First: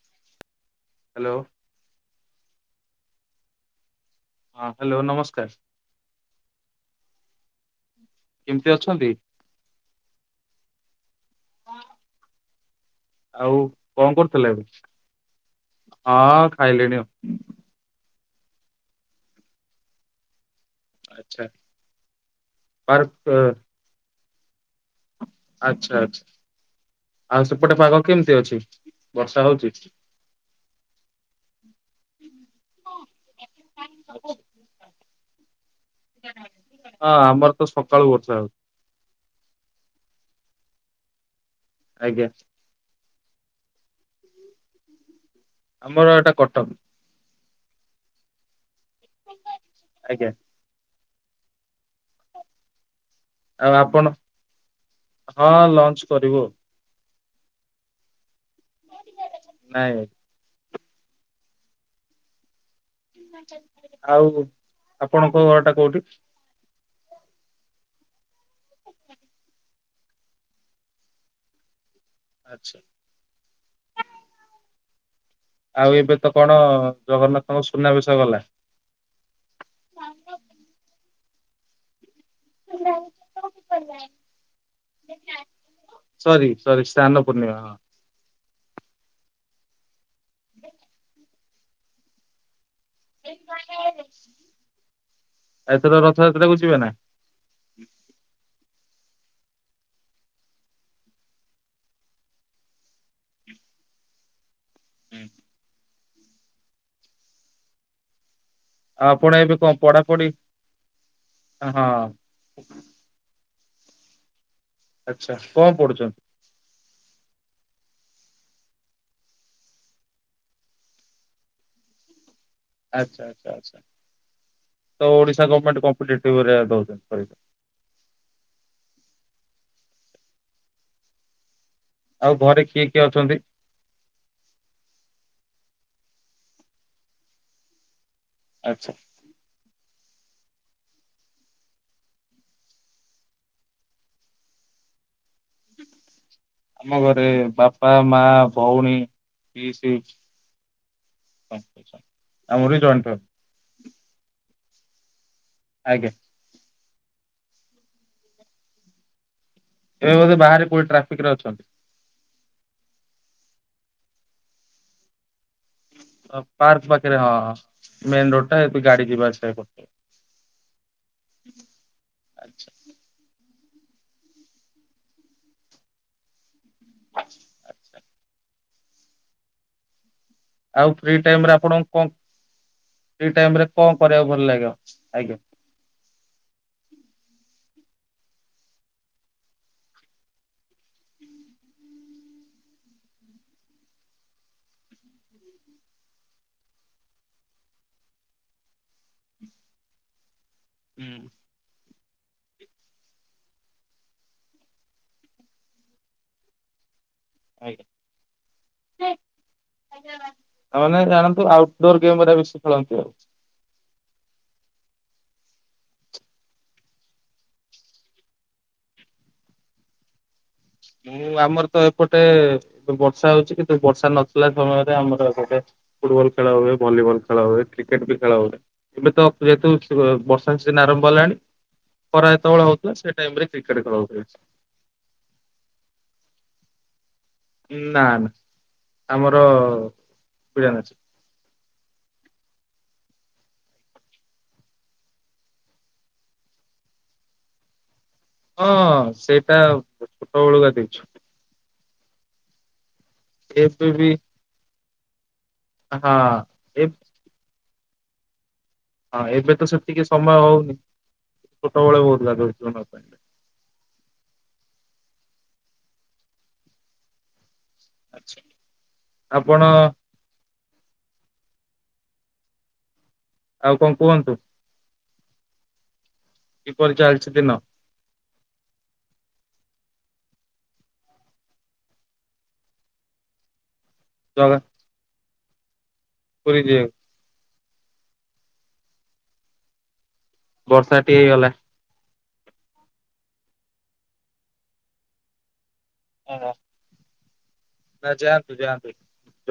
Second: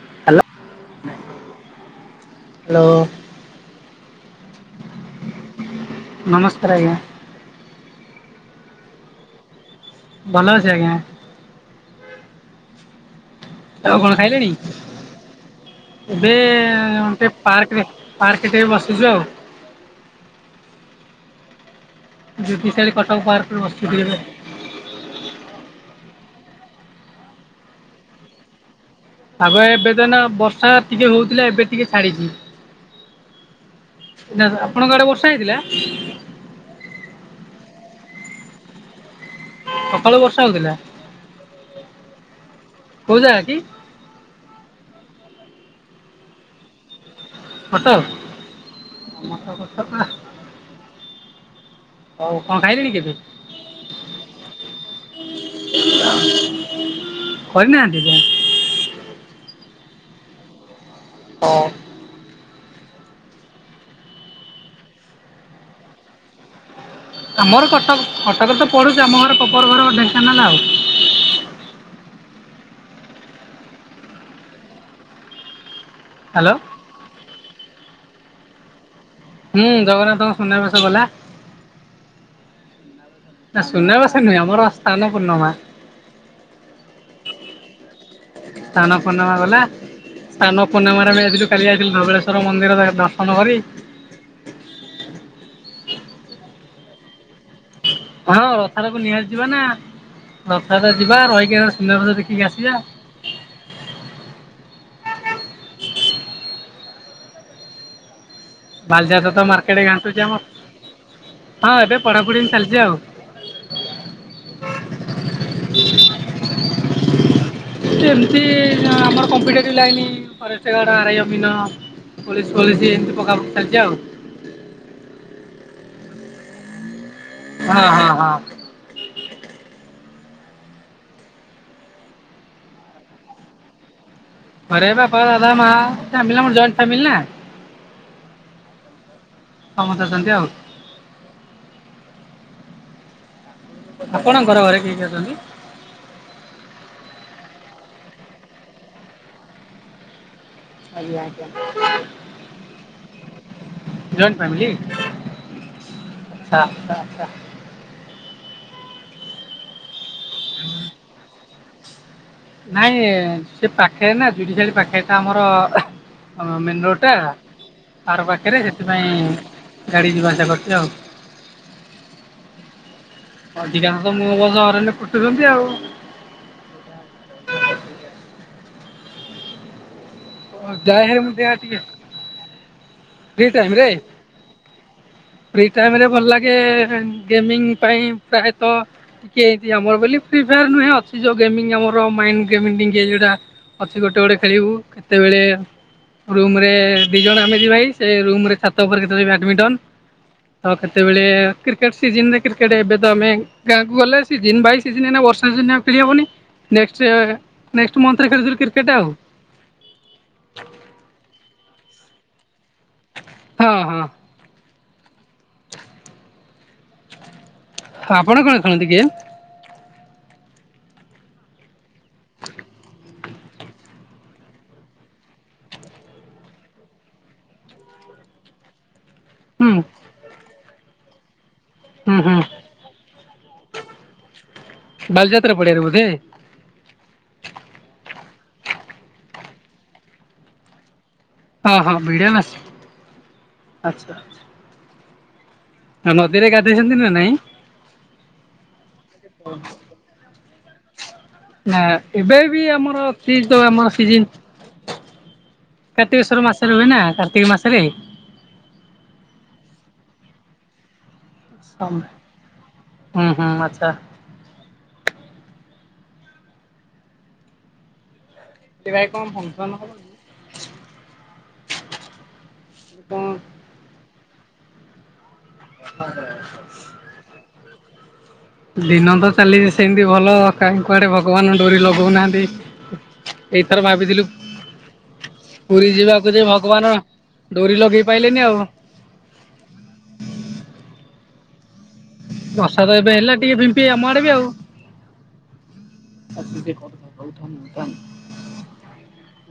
Hello. Hello. Hello. ହଁ hello ନମସ୍କାର। ନମସ୍କାର ଆଜ୍ଞା। କେମିତି ଅଛନ୍ତି? ଭଲ ଅଛ ଆଜ୍ଞା। ଆଉ କଣ ଖାଇଲେଣି ଏବେ ହଁ ଖାଇଲିଣି ଟି ପାର୍କରେ ପାର୍କଟେ ବସିଛୁ ଆଉ। ଆଚ୍ଛା। ଜୁଗୁସାଲି କଟକ ପାର୍କ ପାର୍କରେ ବସିବି ଏବେ। ଆଚ୍ଛା ଆଛ ଆଉ ସେପଟେ ପାଗ କେମିତି ଅଛି? ବର୍ଷା ଆଗ ହଉଛି ଏବେ ତ ନା ବର୍ଷା ଟିକେ ହଉଥିଲା ଏବେ ଟିକେ ଛାଡିଛି। ନାଁ ନାଁ ଆପଣଙ୍କ ଆଡେ ବର୍ଷା ହେଇଥିଲା? ହଁ ଆମର ତ ସକାଳୁ ବର୍ଷା ହୋଉଛି। ସକାଳୁ ବର୍ଷା ହଉଥିଲା ଆଜ୍ଞା। କୋଉ ଯାଗ କି? ଆମର ଏଇଟା କଟନ ହୋଟେଲ ମଟ ଆଜ୍ଞା ହଉ କଣ ଖାଇଲିଣି କେବେୁ ଆଉ ଆପଣ ହଁ ଲଞ୍ଚ କରିବୁ କରିନାହାନ୍ତି ତ ନାଇଁ ହଁ ଆଉ ଆପଣଙ୍କ ଘର ଟା କୋଉଠି ଆମର କଟକ କଟକରେ ତ ପଡୁଛି ଆମ ଘର କବର ଘର େସନ୍ ନଲା ଆଉ ଆଚଛା ଆଉ ଏବେ ତ ହ୍ୟାଲୋ। କଣ ଜଗନ୍ନାଥଙ୍କ ସୁନା ବିଷୟ ଗଲା ହୁଁ ଜଗନ୍ନାଥଙ୍କୁ ଶଣ ବେଶ ବଲେ ହେ ନା ସୁୁନା ବସ ନୁହଁ ଆମର ଅସ୍ଥା ନ ପୂର୍ଣ୍ଣିମା ସାର ସରି ଶାନ ପୂର୍ଣ୍ଣିମା ସ୍ଥାନ ପୂର୍ଣ୍ଣିମା ଗଲା ସ୍ଥାନ ପୂର୍ଣ୍ଣିମାରେ ବି ଆଜିଠୁ କାଲି ଆସଥିଲି ଧବଳେଶ୍ୱଵର ମନ୍ଦିର ଦର ଆଉ ଏତେର ରଥଯାତ୍ରାକୁ ଯିବେ ନା ହୁଁ ହଁ ରଥଟାକୁ ନିହାସି ଯିବା ନା ରଥଟା ଯିବା ରହିକି ସୁନ୍ଦର ବଷ ଦେଖିକି ଆସିବା ହୁଁ ଆଉ ବାଲଜା ଆପଣ ତ ତ ଏବେ କଣ ମାର୍କେଟ ପଢାପଢି ଗାନ୍ଛୁଛିମ ହଁ ଏବେ ପଢାପଢି ହ ଚାଲିଛି ଆଉ ଆଚଛା କଣ ପଢୁଛନ୍ତି ହ ଏମିତି ଆମର competitive line forest guard ଆରୟମନ୍ police policy ଏମି ଆଚ୍ଛା ପକା ଆଚ୍ଛା ତ ଓଡିଶା ଗଣମେଣ୍ଟ ଦଉଛନ୍ତି ପରୀକ୍ଷା। ହଁ ହଁ ହଁ ଆଉ ଘରେ କିଏ କିଏ ଅଛନ୍ତି ଆରେ ବାପା ଦା ମା ଫାମିଲ ଜଇଣ୍ଟ ଫ୍ୟାମିିଲ ନ ଆଚ୍ଛା ସମସ୍ତଛନ୍ତି ଆଉ ଆପଣଙ୍କର ଘରେ କେହିକ ଅଛନ୍ତି ଆମ ଘରେ ବାପା ମା ଭଉଣୀ ପି ସି ଆମର ଜ ଜଏଣ୍ଟ ଫ୍ୟାମିଲି ଆଜ୍ଞ ଆଚଛା ଆଚଛା ଏବେ ବୋଧେ ବାହାରେ କୋଉ ଟ୍ରାଫିକ ରେ ଅଛନ୍ତି ନାଇଁ ସେ ପାଖେ ନା ଜୁଡି ପାଖେଟା ଆମର ହ ମନ ପାର୍କ ରୋଡ଼ଟା ପାଖରେ ହଁ ଆାର ମେନ୍ ରୋଡ ଟା ପାଖରେ ଏବେ ଗାଡି ସେଥିପାଇଁ ଗାଡି ଯିବା ଆସିବା କରଛି ଆଉ ଆଚଛା ଅଧିକା ତ ମ ବଜ ଘର ଫୁଟୁଛନ୍ତି ଆଉ ଆଉ ଯାଇ ଫ୍ରି ହେ ଟାଇମ୍ ମୁତି ରେ ଟିକ ଆପଣଙ୍କୁ କଣ ଫ୍ରି ଟାଇମ୍ ରେ କଣ କରିବାକୁ ଭଲ ଲାଗେ? ଆଜ୍ଞା ଭଲ ଲାଗେ ଗେମଙ୍ଗ ପାଇଁ ପ୍ରାୟତ ଟିକେ ଆମର ବୋଲି ପ୍ର ନୁହେଁ ଅଛି ଯୋଉ ଗେମଙ୍ଗ ଆମର ଟା ଅଛି ଗୋଟେ ଗୋଟେ ଖେଳିବୁ କେତେବେଳେ ରୁମ ରେ ଦି ଜଣ ଆମେ ଯ ଭାଇ ସେ ରୁମ୍ରେ ଛାତ ଉପରେ କେତେବେଳେ ବ୍ୟାଡ଼ମିଣ୍ଟନ ତ କେତେବେଳେ ହୁଁ କ୍ରିକେଟ୍ସ ସିଜିନ୍ ରେ କ୍ରିକେଟ ଏବେ ତ ଆମେ ଗାଁକୁ ଗଲେ ସିଜିନ୍ ବାଇ ସିଜିନ ଏଇନେ ବର୍ଷା ସିଜିନ୍ ରେ ଆଉ ଖେଲିହବନି ନେକ୍ସଟ୍ ସେ ଆଜ୍ଞା। ନେକ୍ସଟ ମୋନଥ ରେ ଖେଳିଥିଲୁ କ୍ରିକେଟ ଆଉ। ତାମାନେ ଜାଣନ୍ତୁ ହଁ ହଁ [unintelligible] ଆପଣ କଣ ଖେଳନ୍ତି କି? ମୁଁ ଆମର ତ ଏପଟେ ବର୍ଷା ହଉଛି କିନ୍ତୁ ବର୍ଷା ନଥିଲା ସମୟରେ ଆମର ଏପଟେ ଫୁଟବଲ ଖେଳ ହୁଏ ଭଲିବଲ ଖେଳ ହୁଏ କ୍ରିକେଟ ବି ଖେଳ ହୁଏ। ଏବେ ତ ହୁଁ ଯେହେତୁ ବର୍ଷା ସିିଜନ ଆରମ୍ଭ ହେଲାଣି ହୁଁ ଖରା ହୁଁ ଯେତେବେଳେ ହଉଥିଲା ସେ ଟାଇମ ରେ କ୍ରିକେଟ ଖେଳ ହେଉଚି ବେଶୀ ବାଲିଯାତ୍ରା ପଡ଼ିଆ ରେ ବୋଧେ? ନା ନା ଆମର ପଜାନ ଅଛି ହଁ ହଁ [unintelligible] ନଦୀରେ ଗାଧଇଛନ୍ତି ନା ନାଇଁ? ହଁ ସେଇଟା ଛୋଟ ବେଳୁ ଗାଧେଇଚୁ। ନା ଏବେ ବି ଆମର ଏବେ [unintelligible] ବି ସିଜିନ୍। ହଁ କାର୍ତ୍ତିକେଶ୍ୱଵର ମାସରେ ହୁଏ ଏ ନା କାର୍ତ୍ତିକ ମାସରେ। ହଁ ଏବେ ତ ସେ ଟିକେ ସମୟ ହଉନି ଛୋଟବେଳେ ହଉଥିଲା। [unintelligible] ହୁଁ ହୁଁ ଆଚ୍ଛା ଆଚ୍ଛା ସେ ଭାଇ କଣ ଆପଣ ଫଙ୍କ୍ସନ ହବ। କଣ ଆଉ କଣ କୁହନ୍ତୁ? କିପରି ଚାଲିଛି ଦିନ? ଦିନ ତ ଚାଲିଛି ସେମିତି ଭଲ କାହିଁ କୁଆଡେ ଭଗବାନ ଡୋରି ଲଗଉନାହାନ୍ତି। ଏଇଥର ଭାବିଥିଲୁ ଜଗା ପୁରୀ ଯିବାକୁ ଯେ ପୁରୀ ଯିବେ ଭଗବାନ ଡୋରି ଲଗେଇ ପଇଲେନି ଆଉ ବର୍ଷା ଟିକେ ହେଇଗଲା। ବର୍ଷାଦ ଏବେ ହେଲା ଟିକେ ଫିମ୍ପି ଆମ ଆଡ଼େ ବି ଆଉ [unintelligible] ନା ଯାଆନ୍ତୁ ଯାଆନ୍ତୁ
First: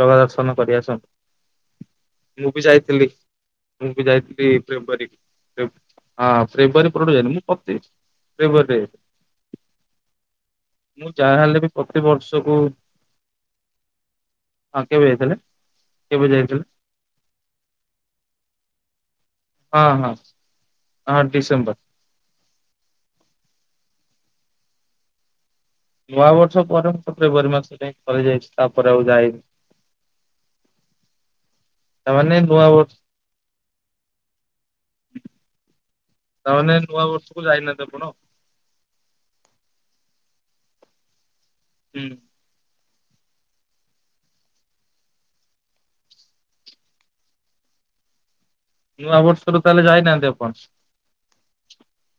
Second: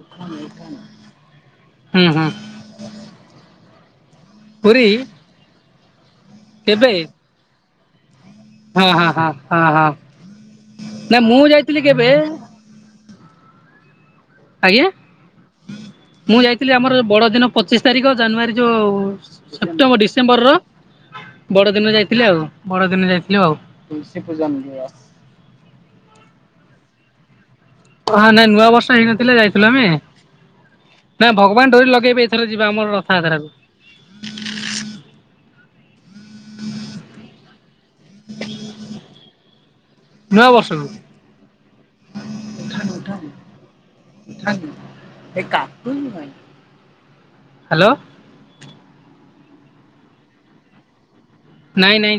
ଜଗା ଦର୍ଶନ କରି ହୁଁ ଆସନ୍ତୁ। ମୁଁ ବି ଯାଇଥିଲି। ମୁଁ ଯାଇଥିଲି ପୁରୀ ଫେବୃଆାରୀ ହଁ କେବେ ଫେବୃଆାରୀ ପଟୁ ଯାଇଥିଲି ମୁଁ [unintelligible] ଫେବୃଆରୀରେ ହଁ- ହଁ -ହଁ ହଁ -ହଁ। ନାାଇ ମୁଁ ଯାହାହେଲେ ବି ଯାଇଥିଲି ପ୍ରତି କେବେ ବର୍ଷକୁ ହଁ ଆଜ୍ଞା କେବେ ଯାଇଥିଲେ? କେବେ ମୁଁ ଯାଇଥିଲେ ଯାଇଥିଲି ଆମର ବଡ ଦିନ ପଚିଶି ତାରିଖ ଜାନୁଆରୀ ଯୋଉ ହଁ ସେପ୍ଟେମ୍ବର ହଁ ଡିସେମ୍ବର ର ହଁ ବଡ ଡିସେମ୍ବର ଦିନ ଯାଇଥିଲେ ଆଉ ବଡ ଦିନ ଯାଇଥିଲେ ଆଉ ତୁଳସୀ ପୂଜା ନ ଯିବସ ନୂଆବର୍ଷ ପରବର୍ଷ ଫେବୃୟାରୀ ମାସ ଯାଇ ଥରେ ହଁ ଯାଇଛି ନାଇଁ ନୂଆ ତାପରେ ବର୍ଷ ଆଉ ହେଇନଥିଲେ ଯାଇନି। ଯାଇଥିଲୁ ଆମେ ନା ଭଗବାନ ଡୋରି ଲଗେଇବେ ତାମାନେ ଏଥର ନୂଆ ଯିବା ଆମର ବର୍ଷ ରଥଯାତ୍ରାକୁ। ତାମାନେ ନୂଆ ବର୍ଷକୁ ଯାଇନାହାନ୍ତି ଆପଣ ନୂଆ ବର୍ଷରୁ ହୁଁ। [unintelligible] ହାଲୋ। ନୂଆବର୍ଷରୁ ତାହେଲେ ଯାଇନାହାନ୍ତି ଆପଣ? ନାଇଁ ନାଇଁ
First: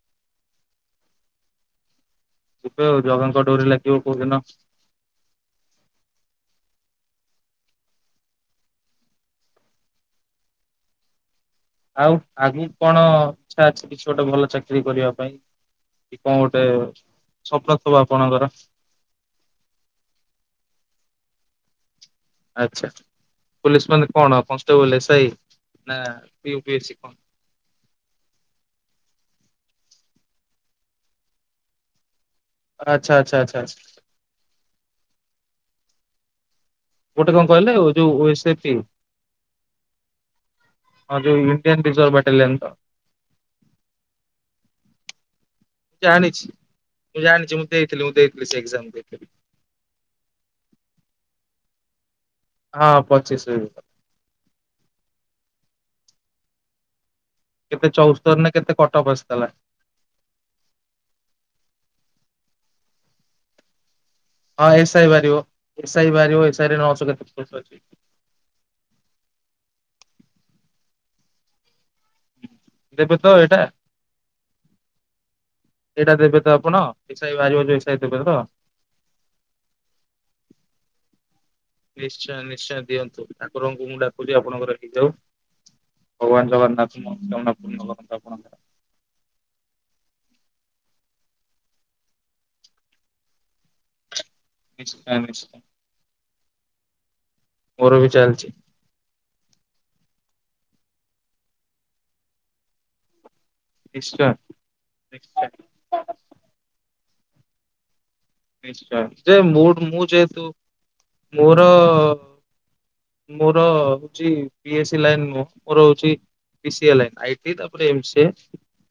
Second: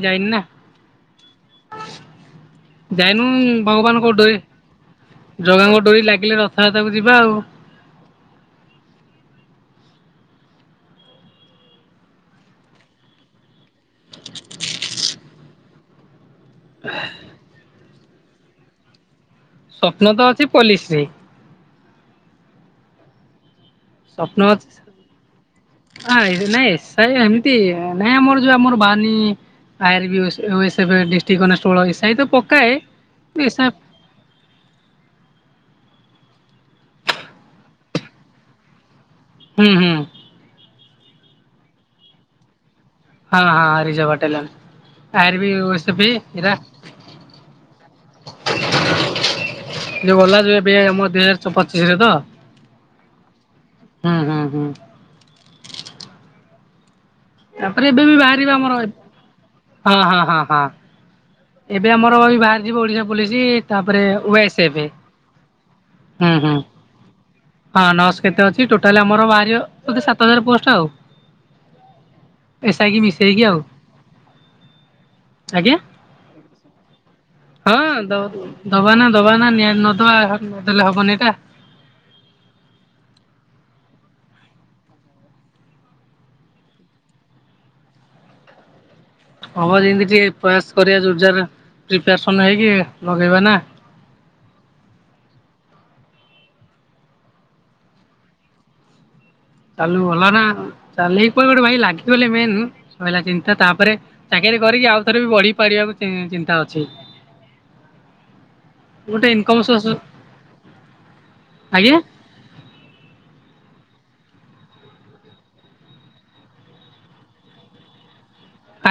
ଯିବେ ଆଉ [unintelligible] ଯାଇନୁ ଜଗାଙ୍କ ଡୋରି ଲାଗିବ ଭଗବାନଙ୍କୋ କୋଉଦିନ ଡୋରି ଜଗାଙ୍କ ଡୋରି ଲାଗିଲେ ରଥ ରଥଯାତ୍ରା କୁ ଯିବା ଆଉ ଆଉ ଆଗକୁ କଣ ଇଚ୍ଛା ଅଛି କିଛି ଗୋଟେ ଭଲ ଚାକିରୀ କରିବା ପାଇଁ? କି କଣ ଗୋଟେ ସ୍ୱପ୍ନ ଥିବ ଆପଣଙ୍କର? ସ୍ଵପ୍ନ ତ ଅଛି ପୋଲିସ ରେ। ଆଛା ପୋଲିସ ମାନେ କଣ? ସ୍ୱପ୍ନ ଅଛି କନଷ୍ଟେବଲ ଏସ୍ ଆଇ ନା ହଁ ୟୁ ନାଇଁ P S S C I କଣ? ହେମତି ନାଇଁ ଆମର ଯୋଉ ଆମର ବାହରିନୀ I R B ଓସ୍ OS district constable S I ତ ପକ ଆଛା ଆଚ୍ଛା ଆଛା ଆଛା। ଗୋଟେ କଣ କହିଲେ ଯୋଉ ଓ ଏସ ପି। ହୁଁ ହୁଁ। ଆଉ ଇଡିଆନ୍ ରିସର୍ଭ ବାଟେଲିଆନ୍ ତ? ହଁ ହଁ ରିଝର୍ବ ବାଟାଲିୟନ। ବି ଓଏସଏଫ ମୁ ଜାଣିଛି ଏରା ମୁଁ ଜାଣିଛି ମୁଁ ଦେଇଥିଲି ମୁଁ ଦେଇଥିଲି ସେ ଏଗଜାମ୍ ଦେଇଥିଲି। ଯୋଉ ଗଲା ଯେ ଏବେ ମ ଦୁଇ ହଜାର ପଚିଶ ରେ ତ? ହଁ ପଚିଶରେ ହୁଁ ହୁଁ ହୁଁ ତାପରେ କେତେ ଏବେ ବି ଚଉସ୍ତରୀ ନା ବାହାରିବା କେତେ ଆମର କଟଅଫ୍ ଆସିଥିଲା ହଁ ହଁ ହଁ ହଁ ଏବେ ଆମର ଏଇ ବାହାରି ଯିବ ଓଡିଶା ପୋଲିସ ତାପରେ ଓଏସଏଫ ହଁ ଏସ୍ ଆଇ ବାହାରିବ ଏସ୍ ଆଇ ହୁଁ ବାହାରିବ ହୁଁ। ଏସ ଆଇରେ ନଅ ଶହ କେତେ ପୋଷ୍ଟ ଅଛି। ହଁ ନଅଶହ କେତେ ଅଛି ଟୋଟାଲ ଆମର ବାହାରିଵ ବୋଧେ ସାତ ହଜାର ପୋଷ୍ଟ ଆଉ। ଏସ ଆଇ କି ମିଶେଇକି ଆଉ। ଆଜ୍ଞା। ଏଟା ଦେବେ ତ ଆପଣ? ଏସ୍ ଆଇ ବାହାରିବ ହଁ ଯୋଉ ଏସ୍ ଆଇ ଦେବେ ତ? ଦବ ଦବାନା ଦବାନା ନିହାତି ନଦବା ନଦେଲେ ହବନି ଏଟା। ନିଶ୍ଚୟ ନିଶ୍ଚୟ ଦିଅନ୍ତୁ। ଠାକୁରଙ୍କୁ ମୁଁ ଡାକୁଛି ଆପଣଙ୍କର ହେଇଯାଉ। ଭଗବାନ ଜଗନ୍ନାଥ ମନସ୍କାମନା ପୂର୍ଣ୍ଣ କରନ୍ତୁ ଆପଣଙ୍କର। ହବ ଯେମିତି ଟିକେ ପ୍ରୟାସ କରିବା ଯୋରର୍ଯାର ପ୍ରିପାରେଶନ ହେଇକି ଲଗେଇବା ନା ନିଶ୍ଚୟ ନିଶ୍ଚୟ। ମୋର ବି ଚାଲିଛି। ଚାଲୁ ଭଲ ନା ଚାଲକି କୁଆଡେ ଗୋଟେ ଭାଇ ଲାଗିଗଲେ ମେନ ସଇଲା ଚି ତ ତାପରେ ନିଶ୍ଚୟ ଚାକିରି କରିକି ଆଉ ଥରେ ବି ନିଶ୍ଚୟ ବଢି ପାରିବାକୁ ଚିନ୍ତା ଅଛି। ନିଶ୍ଚୟ ଗୋଟେ ଯେ ଇନକମ୍ ସୋର୍ସ ମୋଠୁ ମୁଁ ଯେହେତୁ ମୋର ଆଜ୍ଞା ମୋର ଚି ବିଏସୀ ଲାଇନ୍ ନୁହଁ ମୋର ହୋଉଛି ପିସିଏ ଲାଇନ୍ ଆଇ ଟି ତାପରେ ଏମ୍ ସି ଏ।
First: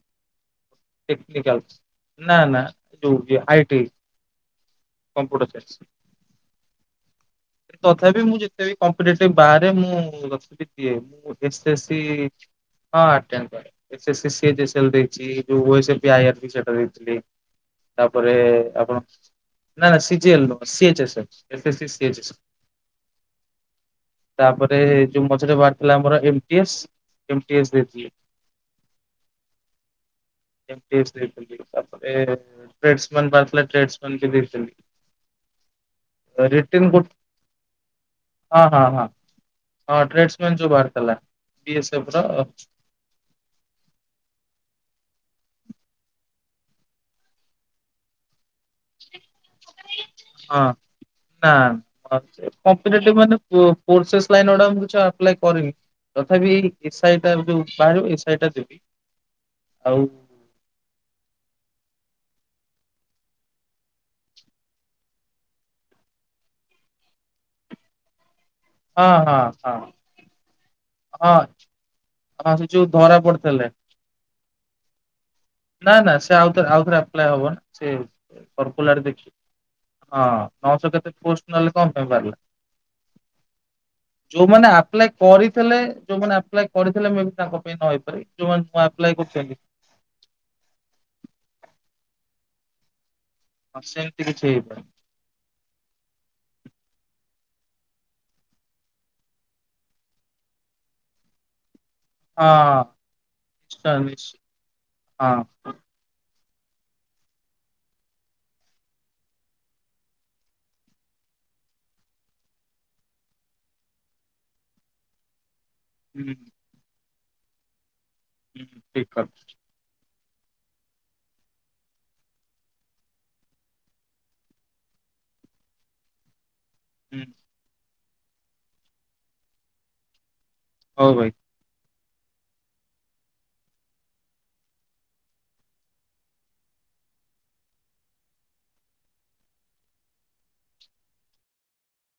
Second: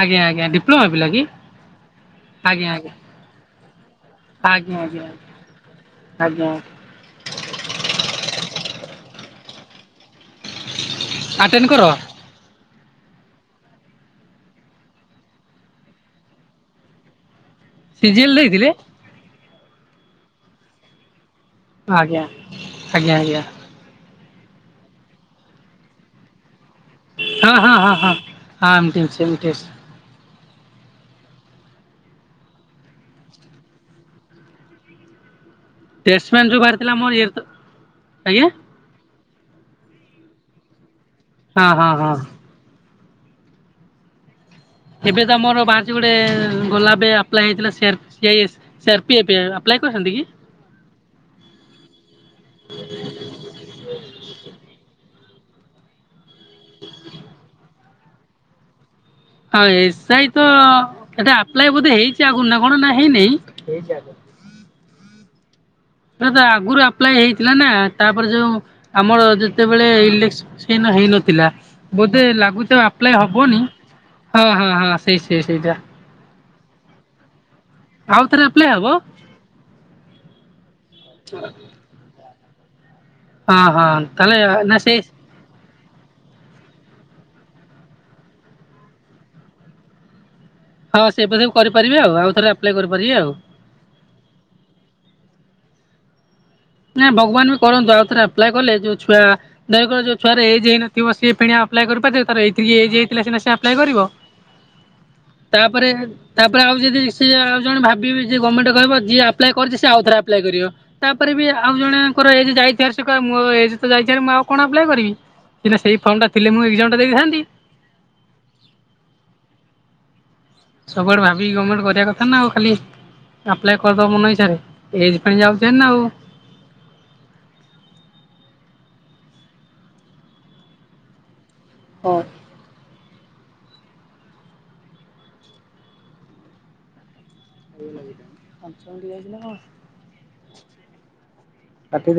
ଆଜ୍ଞା ଆଜ୍ଞା ଡିପ୍ଲୋମା ପିଲା କି ନା ନା ଆଜ୍ଞା ଆଜ୍ଞା ଯୋଉ [unintelligible] ଆଜ୍ଞା ଆଜ୍ଞା କମ୍ପ୍ୟୁଟର ସାଇନ୍ସ ତଥାପି ମୁ ଯେ ଏଇ କମ୍ପିଟେଟିଭ ବାର ରେ ମୁ ରଖିଲି ଇଏ ମୁ ଏସ ଆଟେଣ୍ଡ କର ଏସ ସି ହ [unintelligible] ଏସ ଏସ ସି ସି [unintelligible] ଦେଇଚି ଯୋଉ O S P I R B ସେଟା ଦେଇଥିଲି। ସିଜିଏଲ ତାପରେ ଦେଇଥିଲେ ଆପଣ ନା ନା ସି ଜି ଏଲ ନୁହଁ ସି ଏଚ ଏ ଆଜ୍ଞା ଆଜ୍ଞା ଆଜ୍ଞା। ତାପରେ ଯୋଉ ମଝୀରେ ବାହାରି ଥିଲା ଆମର ଏ ଟି ଏସ ଏମ୍ ହଁ ଟି ଏସ ହଁ ହଁ ଦେଇଥିଲି। ହଁ ହଁ ଏମତି ଅଛି ଏମତି ଅଛି ଏମ୍ ଟି ଏସ ଦେଇଥିଲି ତାପରେ ଟ୍ରେଡ୍ସ ମ୍ୟାନ ବାହାରିଥିଲା ଟ୍ରେଡ୍ସ ମ୍ୟାନ [unintelligible] ଜେମ୍ ଟେଷ୍ଟମ୍ୟାନ ଅ ଯୋଉ ରିଟିନ ବାହାରିଥିଲା ଗୋ ମୋର ଇଏରେ ତ ଆଜ୍ଞା ହଁ ହଁ ହଁ। ହଁ ଟ୍ରେଡ୍ସ ମ୍ୟାନ୍ ଯୋଉ ବାହାରିଥିଲା ହଁ ସି ହଁ ଏସ ହଁ ଓପ ର ଏବେ ତ ଆମର ବାହାରିଛି ଗୋଟେ ଗଲା ଏବେ ଆପ୍ଲାଏ ହେଇଥିଲା C R C I S sir P ଏପ ଆପ୍ଲାଏ କରିଛନ୍ତି କି? ହଁ ନା [unintelligible] କମ୍ପିଟେଟିଭ ମାନେ ପୋ ପୋରଶେଷ ଲାଇନ୍ ଗୁଡାକ [unintelligible] ଅପ୍ଲାଏ କରିନି ତଥାପି ଏସ ଆଇ ଟା ଯୋଉ ବାହାରିବ ଏସ ଆଇ ଟା ଦେବି। ହଁ ଆଉ ଏସ ଆଇ ତ ଏଟା ଆପ୍ଲାଏ ବୋଧେ ହେଇଛି ଚି ଆଗରୁ ନା କଣ ନା ହେଇନେଇଁ? ନା ତ ଆଗରୁ ଆପ୍ଲାଏ ହେଇଥିଲା ନା ତାପରେ ଯୋଉ ହଁ ଆମର ହଁ ହଁ ଯେତେବେଳେ ଇଲେକେ ହଁ ହେଇନଥିଲା ବୋଧେ ହଁ ସେ ଲାଗୁଚିତ ଯୋଉ ଆପ୍ଲା ଧରା ହବନି ପଡିଥିଲେ ହଁ ହଁ ହଁ ସେଇ ସେଇ ସେଇଟା ନା ନା ସେ ଆଉଥରେ ଆଉଥରେ ଆପ୍ଲାଏ ହବନ ସେ ଆଉ ଥରେ ଆପ୍ଲାଏ ହବ କର୍ପୂଲାର ଦେଖି ହଁ ନଅଶହ କେତେ ପୋଷ୍ଟ ନହେଲେ କଣ ପାଇଁ ବାହାରିଲା? ହଁ ହଁ ତାହେଲେ ଯୋଉମାନେ ନା ସେଇ ଆପ୍ଲାଏ କରି ଥିଲେ ଯୋଉମାନେ ଆପ୍ଲାଏ କରିଥିଲେ ମେବି ତାଙ୍କ ପାଇଁ ନ ହେଇପାରି ଜଉମାନେ ନୂଆ ଆପ୍ଲାଏ କରୁଛନ୍ତି ହଁ ସେବେ ସବୁ କରିପାରିବେ ଆଉ। ଆଉ ଥରେ ଆପ୍ଲାଏ କରିପାରିବେ ଆଉ। ହଁ ସେମିତି କିଛି ହେଇପାରେ। ନା ଭଗବାନ ବି କରନ୍ତୁ ଆଉଥରେ ଆପ୍ଲାଏ କଲେ ଯୋଉ ଛୁଆ ଦୟ କରି ଯୋଉ ଛୁଆରେ ଏଜ୍ ହେଇନଥିବ ସିଏ ଫିଣି ପ୍ଲାଏ କରିପାରିବ ତାର ହଁ ଏତିକି ଏଜ୍ ହେଇଥିଲା ସିନା ସେ ଆପ୍ଲାଏ କରିବ। ନିଶ୍ଚୟ ନିଶ୍ଚୟ ହଁ ତାପରେ ତାପରେ ଆଉ ଯଦି ସିଏ ଆଉ ଜଣେ ଭାବିବେ ଯେ ଗର୍ମେଣ୍ଟ କହିବ ଯିଏ ଆପ୍ଲାଏ କରିଛିି ସିଏ ଆଉଥରେ ଆପ୍ଲାଏ କରିବ। ତାପରେ ବି ଆଉ ଜଣେଙ୍କର ଏଜ୍ ଯାଇଥିବାର ସେ କହିବ ମୋ ଏଜ୍ ତ ଯାଇଥିବ ରି ମୁଁ ଆଉ କଣ ଆପ୍ଲାଏ କରିବି? ସିନା ସେଇ ଫର୍ମ ଟା ହୁଁ ଥିଲେ ମୁଁ ଏଗ୍ଜାମ୍ ଟା ଦେଇଥାନ୍ତି। ଠିକ ସବୁଆଡେ ଭାବିକି ଗମେଣ୍ଟ କରିବା କଥା ନା ଆଉ ଖାଲି ଆପ୍ଲାଏ କରିଦବ ମନ ଇଛାରେ ଏଜ ପାଇଁ ଯାଉଛି ନା ଆଉ ହୁଁ। ହଉ ଭାଇ। ହଉ। ପାଞ୍ଚ ମିନିଟ୍ ଯାଇଚି ନା କଣ ଖାତିରେ